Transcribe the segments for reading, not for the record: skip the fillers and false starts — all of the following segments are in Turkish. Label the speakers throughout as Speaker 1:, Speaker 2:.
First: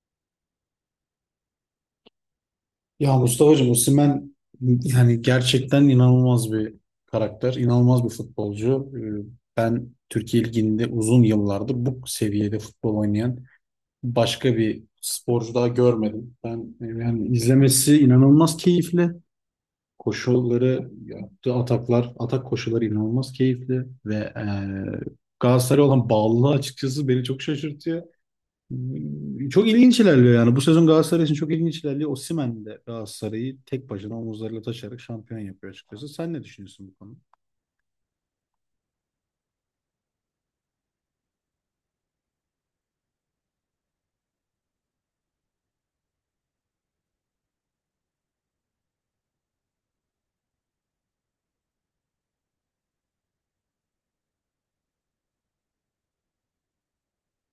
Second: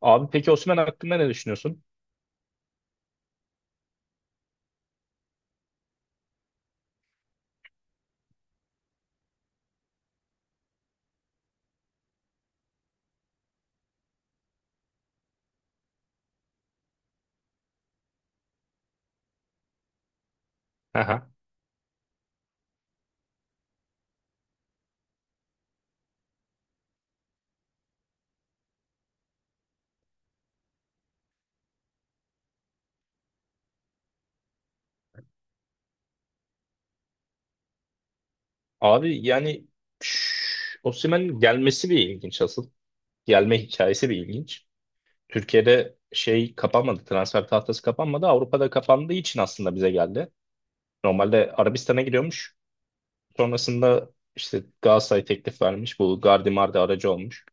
Speaker 1: Abi peki Osimhen hakkında ne düşünüyorsun?
Speaker 2: Ya Mustafa'cığım Osimhen yani gerçekten inanılmaz bir karakter, inanılmaz bir futbolcu. Ben Türkiye Ligi'nde uzun yıllardır bu seviyede futbol oynayan başka bir sporcu daha görmedim. Ben yani izlemesi inanılmaz keyifli. Koşulları
Speaker 1: Aha.
Speaker 2: yaptığı ataklar, atak koşuları inanılmaz keyifli ve Galatasaray'a olan bağlılığı açıkçası beni çok şaşırtıyor. Çok ilginç ilerliyor yani. Bu sezon Galatasaray için çok ilginç ilerliyor. Osimhen de Galatasaray'ı tek başına omuzlarıyla taşıyarak şampiyon yapıyor açıkçası. Sen ne düşünüyorsun bu konuda?
Speaker 1: Abi yani Osimhen'in gelmesi bir ilginç asıl. Gelme hikayesi bir ilginç. Türkiye'de şey kapanmadı, transfer tahtası kapanmadı. Avrupa'da kapandığı için aslında bize geldi. Normalde Arabistan'a gidiyormuş. Sonrasında işte Galatasaray teklif vermiş. Bu Gardi Mardi aracı olmuş.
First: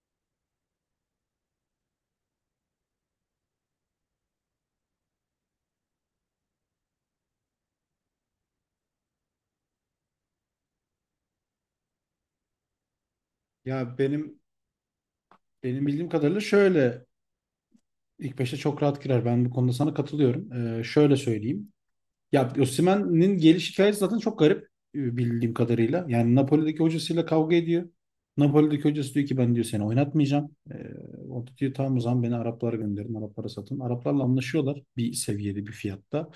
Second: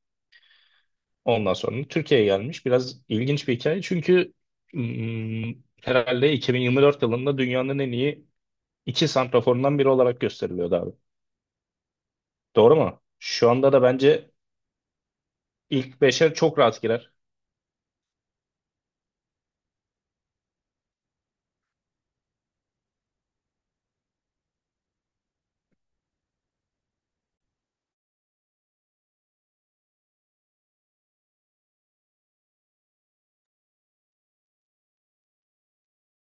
Speaker 1: Ondan sonra Türkiye'ye gelmiş. Biraz ilginç bir hikaye. Çünkü hmm, herhalde 2024 yılında dünyanın en iyi iki santraforundan biri olarak gösteriliyordu. Doğru mu? Şu anda da
Speaker 2: Ya
Speaker 1: bence
Speaker 2: benim
Speaker 1: ilk
Speaker 2: bildiğim
Speaker 1: 5'e
Speaker 2: kadarıyla
Speaker 1: çok rahat
Speaker 2: şöyle
Speaker 1: girer.
Speaker 2: ilk beşe çok rahat girer. Ben bu konuda sana katılıyorum. Şöyle söyleyeyim. Ya Osimhen'in geliş hikayesi zaten çok garip, bildiğim kadarıyla. Yani Napoli'deki hocasıyla kavga ediyor. Napoli'deki hocası diyor ki ben diyor seni oynatmayacağım. O da diyor tamam o zaman beni Araplara gönderin, Araplara satın. Araplarla anlaşıyorlar bir seviyede, bir fiyatta.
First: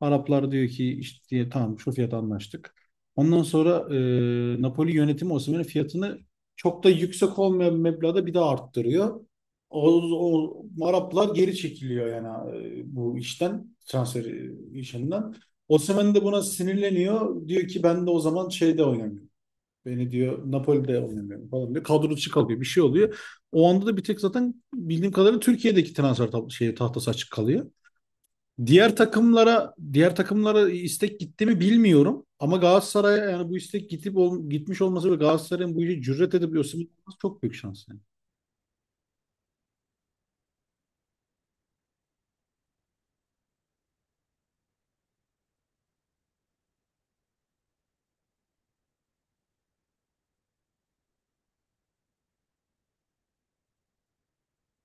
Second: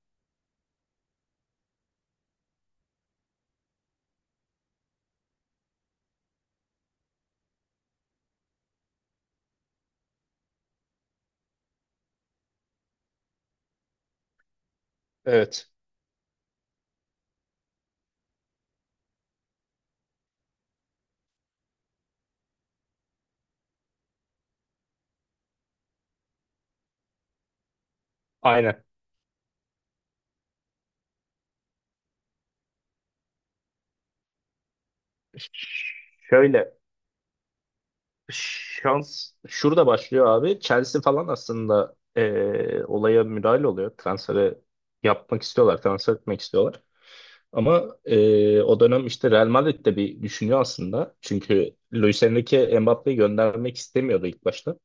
Speaker 2: Araplar diyor ki işte diye, tamam şu fiyata anlaştık. Ondan sonra Napoli yönetimi Osimhen'in fiyatını çok da yüksek olmayan bir meblağda bir daha arttırıyor. O, o Araplar geri çekiliyor yani bu işten transfer işinden.
Speaker 1: Evet.
Speaker 2: Osimhen de buna sinirleniyor. Diyor ki ben de o zaman şeyde oynamıyorum. Beni diyor Napoli'de oynamıyorum falan diyor. Kadro dışı kalıyor. Bir şey oluyor. O anda da bir tek zaten bildiğim kadarıyla Türkiye'deki transfer tahtası açık kalıyor.
Speaker 1: Aynen.
Speaker 2: Diğer takımlara istek gitti mi bilmiyorum. Ama Galatasaray'a yani bu istek gitip gitmiş olması ve Galatasaray'ın bu işe cüret edip
Speaker 1: Şöyle
Speaker 2: Osimhen'i alması çok büyük şans yani.
Speaker 1: Şans şurada başlıyor abi. Chelsea falan aslında olaya müdahale oluyor. Transferi yapmak istiyorlar. Transfer etmek istiyorlar. Ama o dönem işte Real Madrid de bir düşünüyor aslında. Çünkü Luis Enrique Mbappe'yi göndermek istemiyordu ilk başta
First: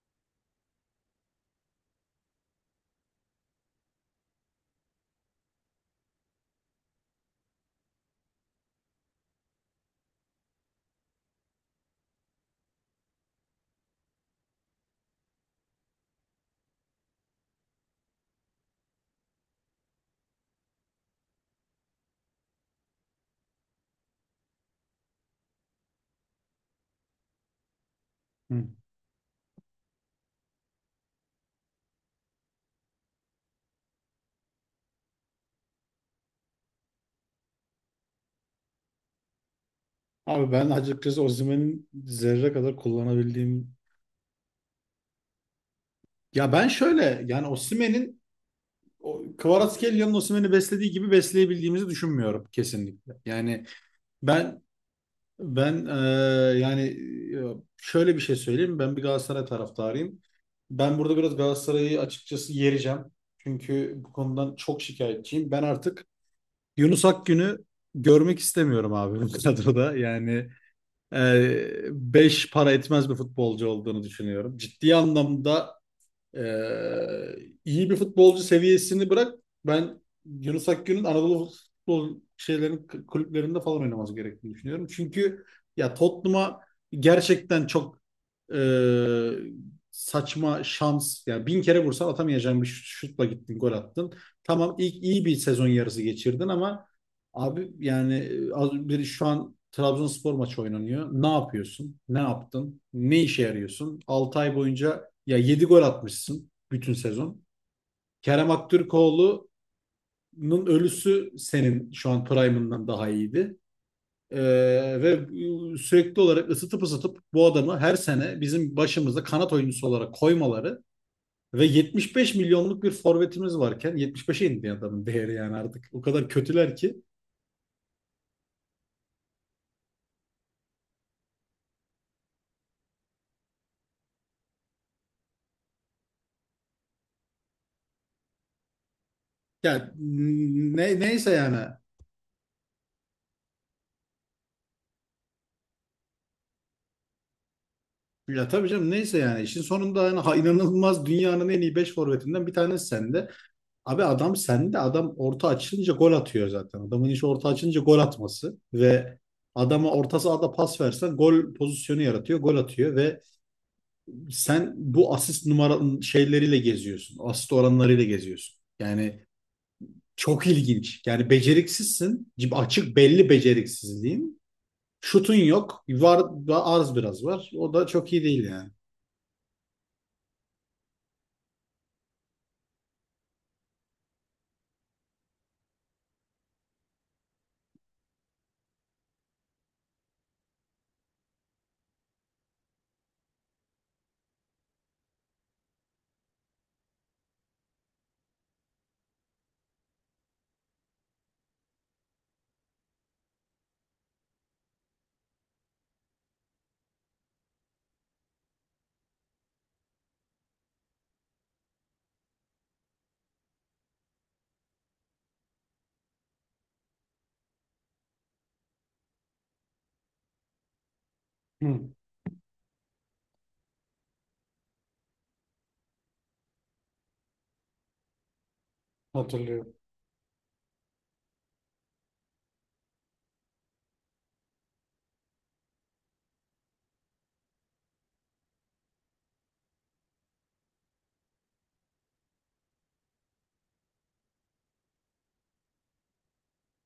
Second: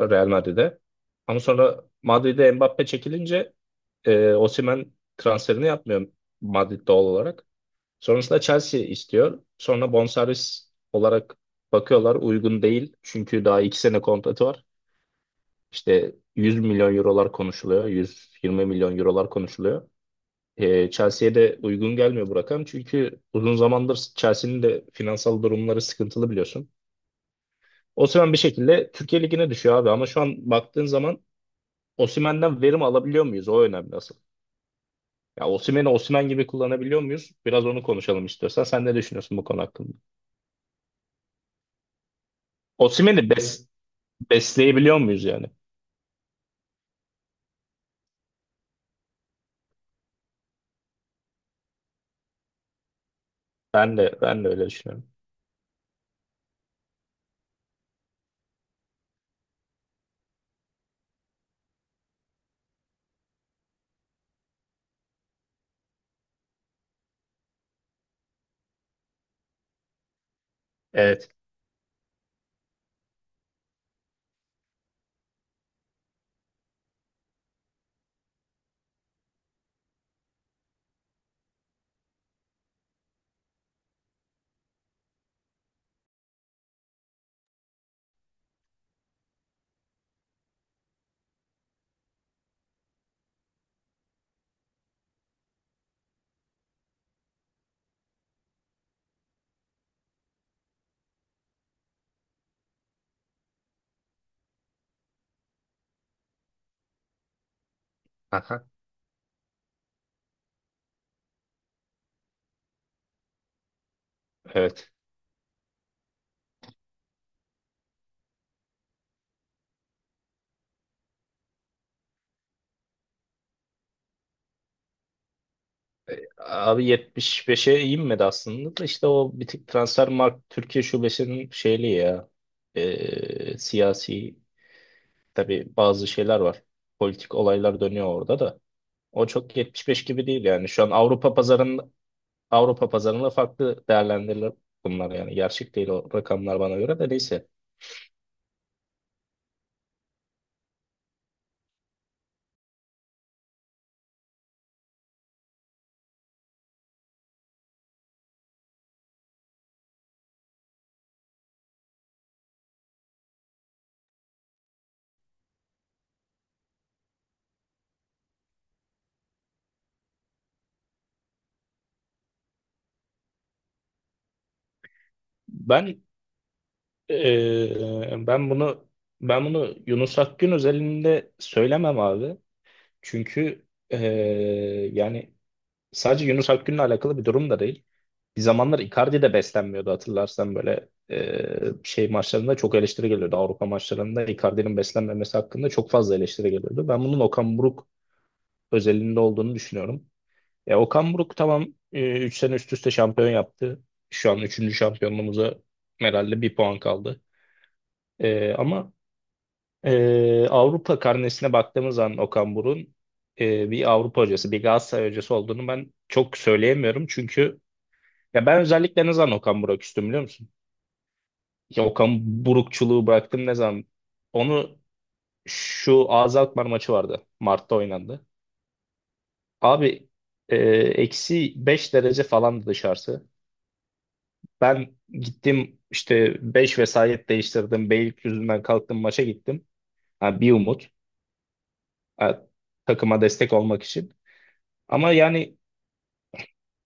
Speaker 1: Real Madrid'e. Ama sonra Madrid'e Mbappe çekilince Osimhen transferini yapmıyor Madrid doğal olarak. Sonrasında Chelsea istiyor. Sonra bonservis olarak bakıyorlar uygun değil. Çünkü daha 2 sene kontratı var. İşte 100 milyon eurolar konuşuluyor. 120 milyon eurolar konuşuluyor. Chelsea'ye de uygun gelmiyor bu rakam. Çünkü uzun zamandır Chelsea'nin de finansal durumları sıkıntılı biliyorsun. Osimhen bir
Speaker 2: Hı.
Speaker 1: şekilde Türkiye Ligi'ne düşüyor abi. Ama şu an baktığın zaman Osimhen'den verim alabiliyor muyuz? O önemli asıl. Ya Osimhen'i Osimhen gibi kullanabiliyor muyuz? Biraz onu konuşalım istiyorsan. Sen ne düşünüyorsun bu konu hakkında?
Speaker 2: Abi ben açıkçası Osimhen'in zerre kadar
Speaker 1: Osimhen'i
Speaker 2: kullanabildiğim,
Speaker 1: besleyebiliyor muyuz yani?
Speaker 2: ya ben şöyle, yani Osimhen'in o Kvaratskhelia'nın Osimhen'i beslediği gibi besleyebildiğimizi düşünmüyorum kesinlikle. Yani
Speaker 1: Ben de
Speaker 2: ben
Speaker 1: öyle düşünüyorum.
Speaker 2: ben yani şöyle bir şey söyleyeyim. Ben bir Galatasaray taraftarıyım. Ben burada biraz Galatasaray'ı açıkçası yereceğim. Çünkü bu konudan çok şikayetçiyim. Ben artık Yunus Akgün'ü görmek istemiyorum abi bu kadroda. Yani
Speaker 1: Evet.
Speaker 2: beş para etmez bir futbolcu olduğunu düşünüyorum. Ciddi anlamda ee, iyi bir futbolcu seviyesini bırak. Ben Yunus Akgün'ün Anadolu futbol şeylerin kulüplerinde falan oynaması gerektiğini düşünüyorum. Çünkü ya Tottenham'a gerçekten çok e, saçma şans. Yani bin kere vursan atamayacağın bir şutla gittin, gol attın. Tamam ilk iyi bir sezon yarısı geçirdin ama abi yani az, bir şu an Trabzonspor maçı oynanıyor. Ne yapıyorsun? Ne yaptın? Ne işe yarıyorsun? 6 ay boyunca ya 7 gol atmışsın bütün sezon. Kerem
Speaker 1: Aha.
Speaker 2: Aktürkoğlu'nun ölüsü senin şu an prime'ından daha iyiydi. Ee,
Speaker 1: Evet.
Speaker 2: ve sürekli olarak ısıtıp ısıtıp bu adamı her sene bizim başımızda kanat oyuncusu olarak koymaları ve 75 milyonluk bir forvetimiz varken 75'e indi adamın değeri yani artık. O kadar kötüler
Speaker 1: Abi
Speaker 2: ki.
Speaker 1: 75'e inmedi aslında da işte o bir tık Transfermarkt Türkiye şubesinin şeyli ya siyasi tabii bazı şeyler var. Politik olaylar dönüyor orada da. O çok
Speaker 2: Ya
Speaker 1: 75 gibi değil yani. Şu an
Speaker 2: neyse
Speaker 1: Avrupa
Speaker 2: yani.
Speaker 1: pazarında Avrupa pazarında farklı değerlendirilir bunlar yani. Gerçek değil o rakamlar bana göre de neyse.
Speaker 2: Ya tabii canım neyse yani. İşin sonunda yani, ha, inanılmaz dünyanın en iyi 5 forvetinden bir tanesi sende. Abi adam sende, adam orta açılınca gol atıyor zaten. Adamın işi orta açılınca gol atması ve adama orta sahada pas versen gol pozisyonu yaratıyor, gol atıyor ve sen bu asist numara şeyleriyle geziyorsun. Asist oranlarıyla geziyorsun. Yani çok ilginç. Yani beceriksizsin. Açık belli beceriksizliğin. Şutun yok.
Speaker 1: Ben
Speaker 2: Var, arz biraz var. O da çok iyi
Speaker 1: Ee,
Speaker 2: değil
Speaker 1: ben
Speaker 2: yani.
Speaker 1: bunu ben bunu Yunus Akgün özelinde söylemem abi. Çünkü yani sadece Yunus Akgün'le alakalı bir durum da değil. Bir zamanlar Icardi de beslenmiyordu hatırlarsan böyle şey maçlarında çok eleştiri geliyordu. Avrupa maçlarında Icardi'nin beslenmemesi hakkında çok fazla eleştiri geliyordu. Ben bunun Okan Buruk özelinde olduğunu düşünüyorum. Okan Buruk tamam 3 sene üst üste şampiyon yaptı. Şu an üçüncü şampiyonluğumuza herhalde bir puan kaldı. Ama Avrupa karnesine baktığımız zaman Okan Buruk'un bir Avrupa hocası, bir Galatasaray hocası olduğunu ben çok söyleyemiyorum. Çünkü ya ben özellikle ne zaman Okan Buruk üstüm biliyor musun? Ya
Speaker 2: Hı,
Speaker 1: Okan Burukçuluğu bıraktım ne zaman? Onu şu AZ Alkmaar maçı vardı. Mart'ta oynandı.
Speaker 2: hatırlıyorum.
Speaker 1: Abi -5 derece falandı dışarısı. Ben gittim işte 5 vesayet değiştirdim. Beylikdüzü'nden kalktım maça gittim. Ha, bir umut. Ha, takıma destek olmak için. Ama yani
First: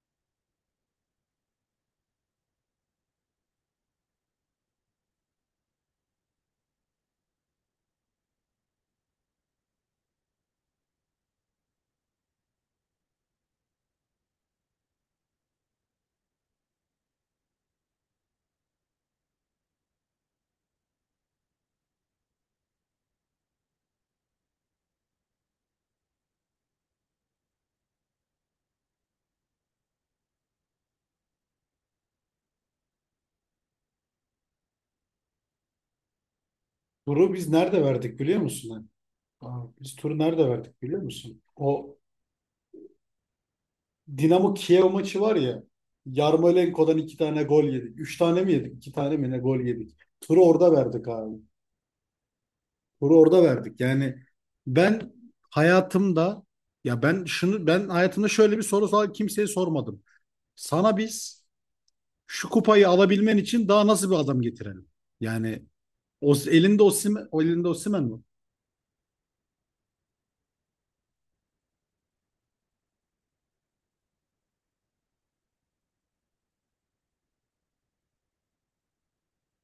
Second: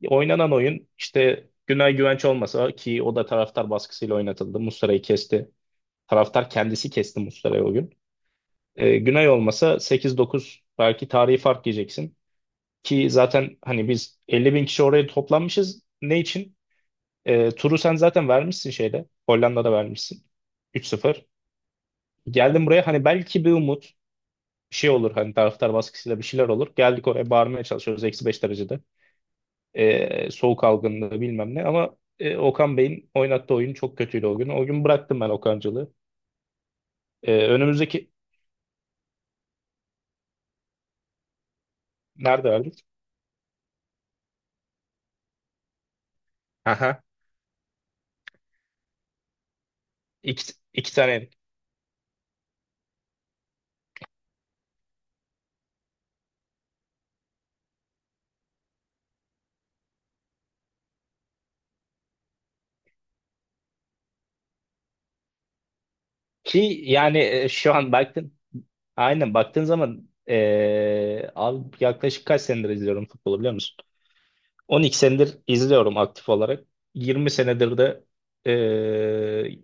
Speaker 1: oynanan oyun işte Günay Güvenç olmasa ki o da taraftar baskısıyla oynatıldı. Muslera'yı kesti. Taraftar kendisi kesti Muslera'yı o gün. Günay olmasa sekiz dokuz belki tarihi fark yiyeceksin. Ki zaten hani biz 50.000 kişi oraya toplanmışız. Ne için? Turu sen zaten vermişsin şeyde. Hollanda'da vermişsin. 3-0. Geldim buraya hani belki bir umut bir şey olur. Hani taraftar baskısıyla bir şeyler olur. Geldik oraya bağırmaya çalışıyoruz. -5 derecede. Soğuk algınlığı bilmem ne ama Okan Bey'in oynattığı oyun çok kötüydü o gün. O gün bıraktım ben Okancılığı.
Speaker 2: Turu
Speaker 1: E,
Speaker 2: biz nerede
Speaker 1: önümüzdeki
Speaker 2: verdik biliyor musun? Aa, biz turu nerede verdik biliyor musun? O
Speaker 1: nerede verdik?
Speaker 2: Dinamo Kiev maçı var ya. Yarmolenko'dan
Speaker 1: Aha.
Speaker 2: iki tane gol yedik. Üç tane mi yedik? İki tane mi ne gol yedik? Turu
Speaker 1: İki,
Speaker 2: orada
Speaker 1: iki
Speaker 2: verdik
Speaker 1: tane
Speaker 2: abi.
Speaker 1: yedik.
Speaker 2: Turu orada verdik. Yani ben hayatımda, ya ben şunu ben hayatımda şöyle bir kimseye sormadım. Sana biz şu kupayı alabilmen için daha nasıl bir adam getirelim? Yani o
Speaker 1: Ki
Speaker 2: elinde
Speaker 1: yani
Speaker 2: Osimhen, o elinde
Speaker 1: şu an
Speaker 2: Osimhen mi?
Speaker 1: aynen baktığın zaman abi yaklaşık kaç senedir izliyorum futbolu biliyor musun? 12 senedir izliyorum aktif olarak. 20 senedir de e,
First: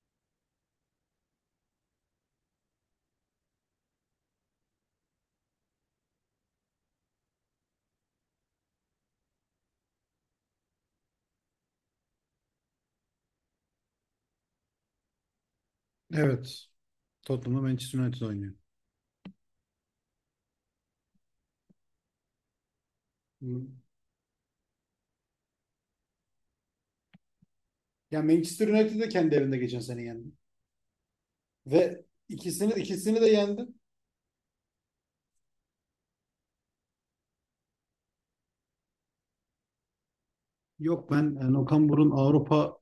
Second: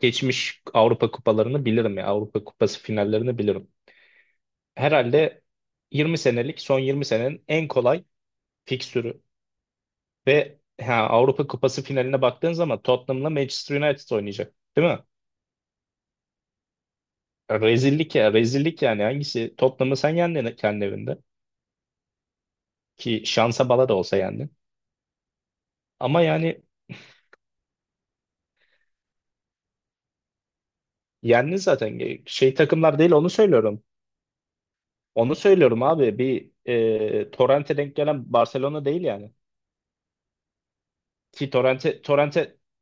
Speaker 1: geçmiş Avrupa kupalarını bilirim ya. Avrupa Kupası finallerini bilirim. Herhalde 20 senelik son 20 senenin en kolay fikstürü ve Avrupa Kupası finaline baktığın zaman Tottenham'la Manchester United oynayacak. Değil mi?
Speaker 2: Evet. Tottenham'da Manchester
Speaker 1: Rezillik
Speaker 2: United
Speaker 1: ya
Speaker 2: oynuyor.
Speaker 1: rezillik yani hangisi? Tottenham'ı sen yendin kendi evinde. Ki
Speaker 2: Hı.
Speaker 1: şansa bala da olsa yendin. Ama yani
Speaker 2: Ya Manchester United de kendi evinde geçen sene yendi.
Speaker 1: yendin zaten.
Speaker 2: Ve
Speaker 1: Şey
Speaker 2: ikisini
Speaker 1: takımlar değil
Speaker 2: ikisini de
Speaker 1: onu
Speaker 2: yendi.
Speaker 1: söylüyorum. Onu söylüyorum abi. Bir Torrent'e denk gelen Barcelona değil yani.
Speaker 2: Yok ben
Speaker 1: Ki
Speaker 2: yani
Speaker 1: Torrent'e Torrent'e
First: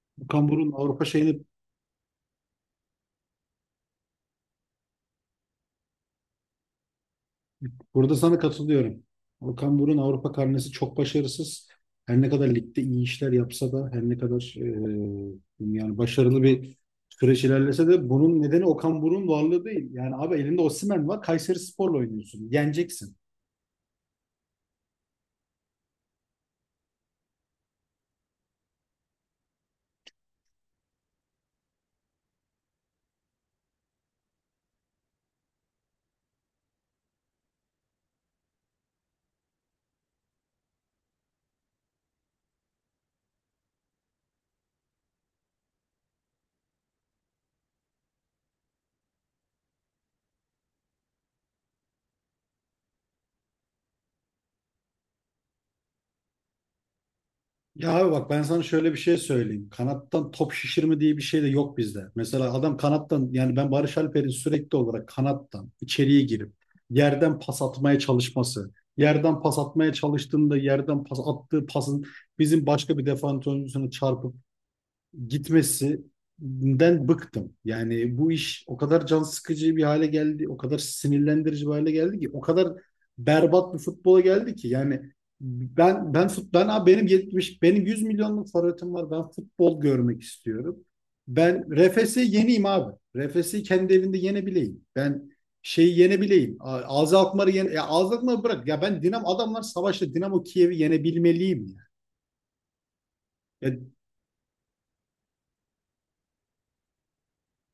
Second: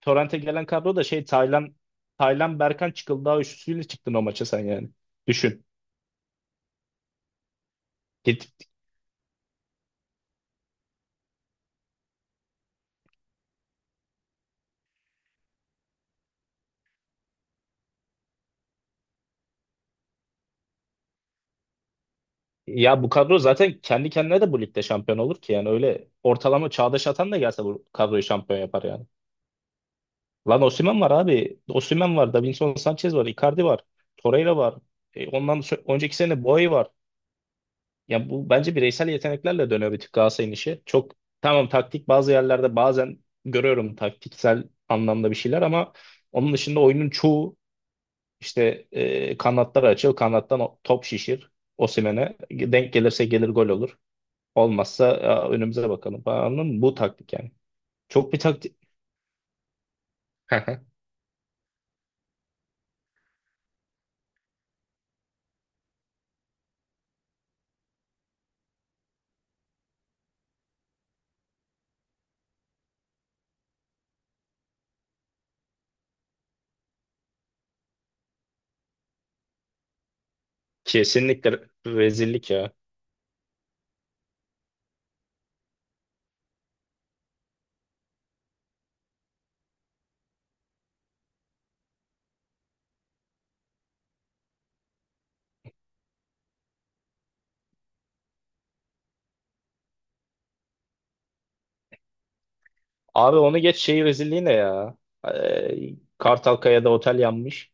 Speaker 1: Torrent'e
Speaker 2: Okan
Speaker 1: gelen
Speaker 2: Buruk'un
Speaker 1: kadro
Speaker 2: Avrupa
Speaker 1: da şey
Speaker 2: şeyini
Speaker 1: Taylan Berkan Çıkıldağ üçlüsüyle çıktın o maça sen yani. Düşün.
Speaker 2: burada sana
Speaker 1: Git.
Speaker 2: katılıyorum. Okan Buruk'un Avrupa karnesi çok başarısız. Her ne kadar ligde iyi işler yapsa da, her ne kadar yani başarılı bir süreç ilerlese de bunun nedeni Okan Buruk'un varlığı değil. Yani abi elinde Osimhen var. Kayserispor'la oynuyorsun.
Speaker 1: Ya bu
Speaker 2: Yeneceksin.
Speaker 1: kadro zaten kendi kendine de bu ligde şampiyon olur ki yani öyle ortalama Çağdaş Atan da gelse bu kadroyu şampiyon yapar yani. Lan Osimhen var abi. Osimhen var, Davinson Sanchez var, Icardi var, Torreira var. Önceki sene Boey var. Yani bu bence bireysel yeteneklerle dönüyor bir tık Galatasaray'ın işi. Çok tamam taktik bazı yerlerde bazen görüyorum taktiksel anlamda bir şeyler ama onun dışında oyunun çoğu işte kanatlar açıl, kanattan top şişir Osimhen'e. Denk gelirse gelir gol olur. Olmazsa "Aa, önümüze bakalım falan anladın mı? Bu taktik yani.
Speaker 2: Ya abi bak
Speaker 1: Çok bir
Speaker 2: ben sana
Speaker 1: taktik.
Speaker 2: şöyle bir şey söyleyeyim. Kanattan top şişirme diye bir şey de yok bizde. Mesela adam kanattan, yani ben Barış Alper'in sürekli olarak kanattan içeriye girip yerden pas atmaya çalışması, yerden pas atmaya çalıştığında yerden pas attığı pasın bizim başka bir defans oyuncusuna çarpıp gitmesinden bıktım. Yani bu iş o kadar can sıkıcı bir hale geldi, o kadar
Speaker 1: Kesinlikle
Speaker 2: sinirlendirici bir hale geldi ki, o
Speaker 1: rezillik
Speaker 2: kadar
Speaker 1: ya.
Speaker 2: berbat bir futbola geldi ki. Yani ben abi benim 100 milyonluk forvetim var. Ben futbol görmek istiyorum. Ben RFS'i yeneyim abi. RFS'i kendi evinde yenebileyim. Ben şeyi yenebileyim. Azı Alkmaar'ı yene, ya Azı Alkmaar'ı bırak. Ya ben Dinamo, adamlar savaşta Dinamo Kiev'i yenebilmeliyim ya.
Speaker 1: Abi onu
Speaker 2: Ya
Speaker 1: geç şey rezilliği ne ya? Kartalkaya'da otel yanmış.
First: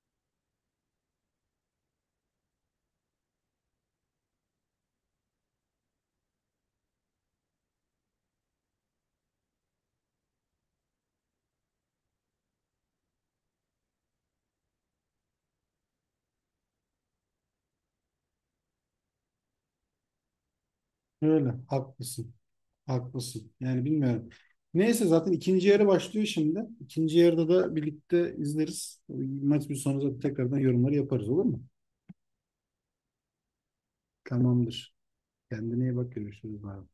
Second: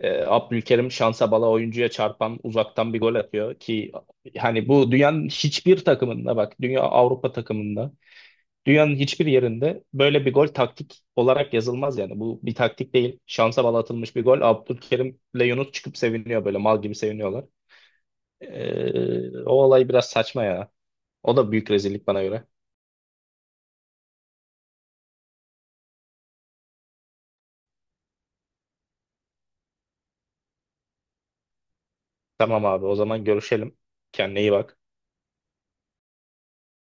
Speaker 1: Abdülkerim şansa bala oyuncuya çarpan uzaktan bir gol atıyor ki hani bu dünyanın hiçbir takımında bak dünya Avrupa takımında dünyanın hiçbir yerinde böyle bir gol taktik olarak yazılmaz yani. Bu bir taktik değil. Şansa bala atılmış bir gol. Abdülkerim'le Yunus çıkıp seviniyor böyle mal gibi seviniyorlar. O olay biraz saçma ya. O da
Speaker 2: öyle
Speaker 1: büyük rezillik bana
Speaker 2: haklısın.
Speaker 1: göre.
Speaker 2: Haklısın. Yani bilmiyorum. Neyse zaten ikinci yarı başlıyor şimdi. İkinci yarıda da birlikte izleriz. Maç bir sonra zaten tekrardan yorumları yaparız, olur mu?
Speaker 1: Tamam abi o zaman görüşelim. Kendine iyi bak.
Speaker 2: Tamamdır. Kendine iyi bak, görüşürüz abi.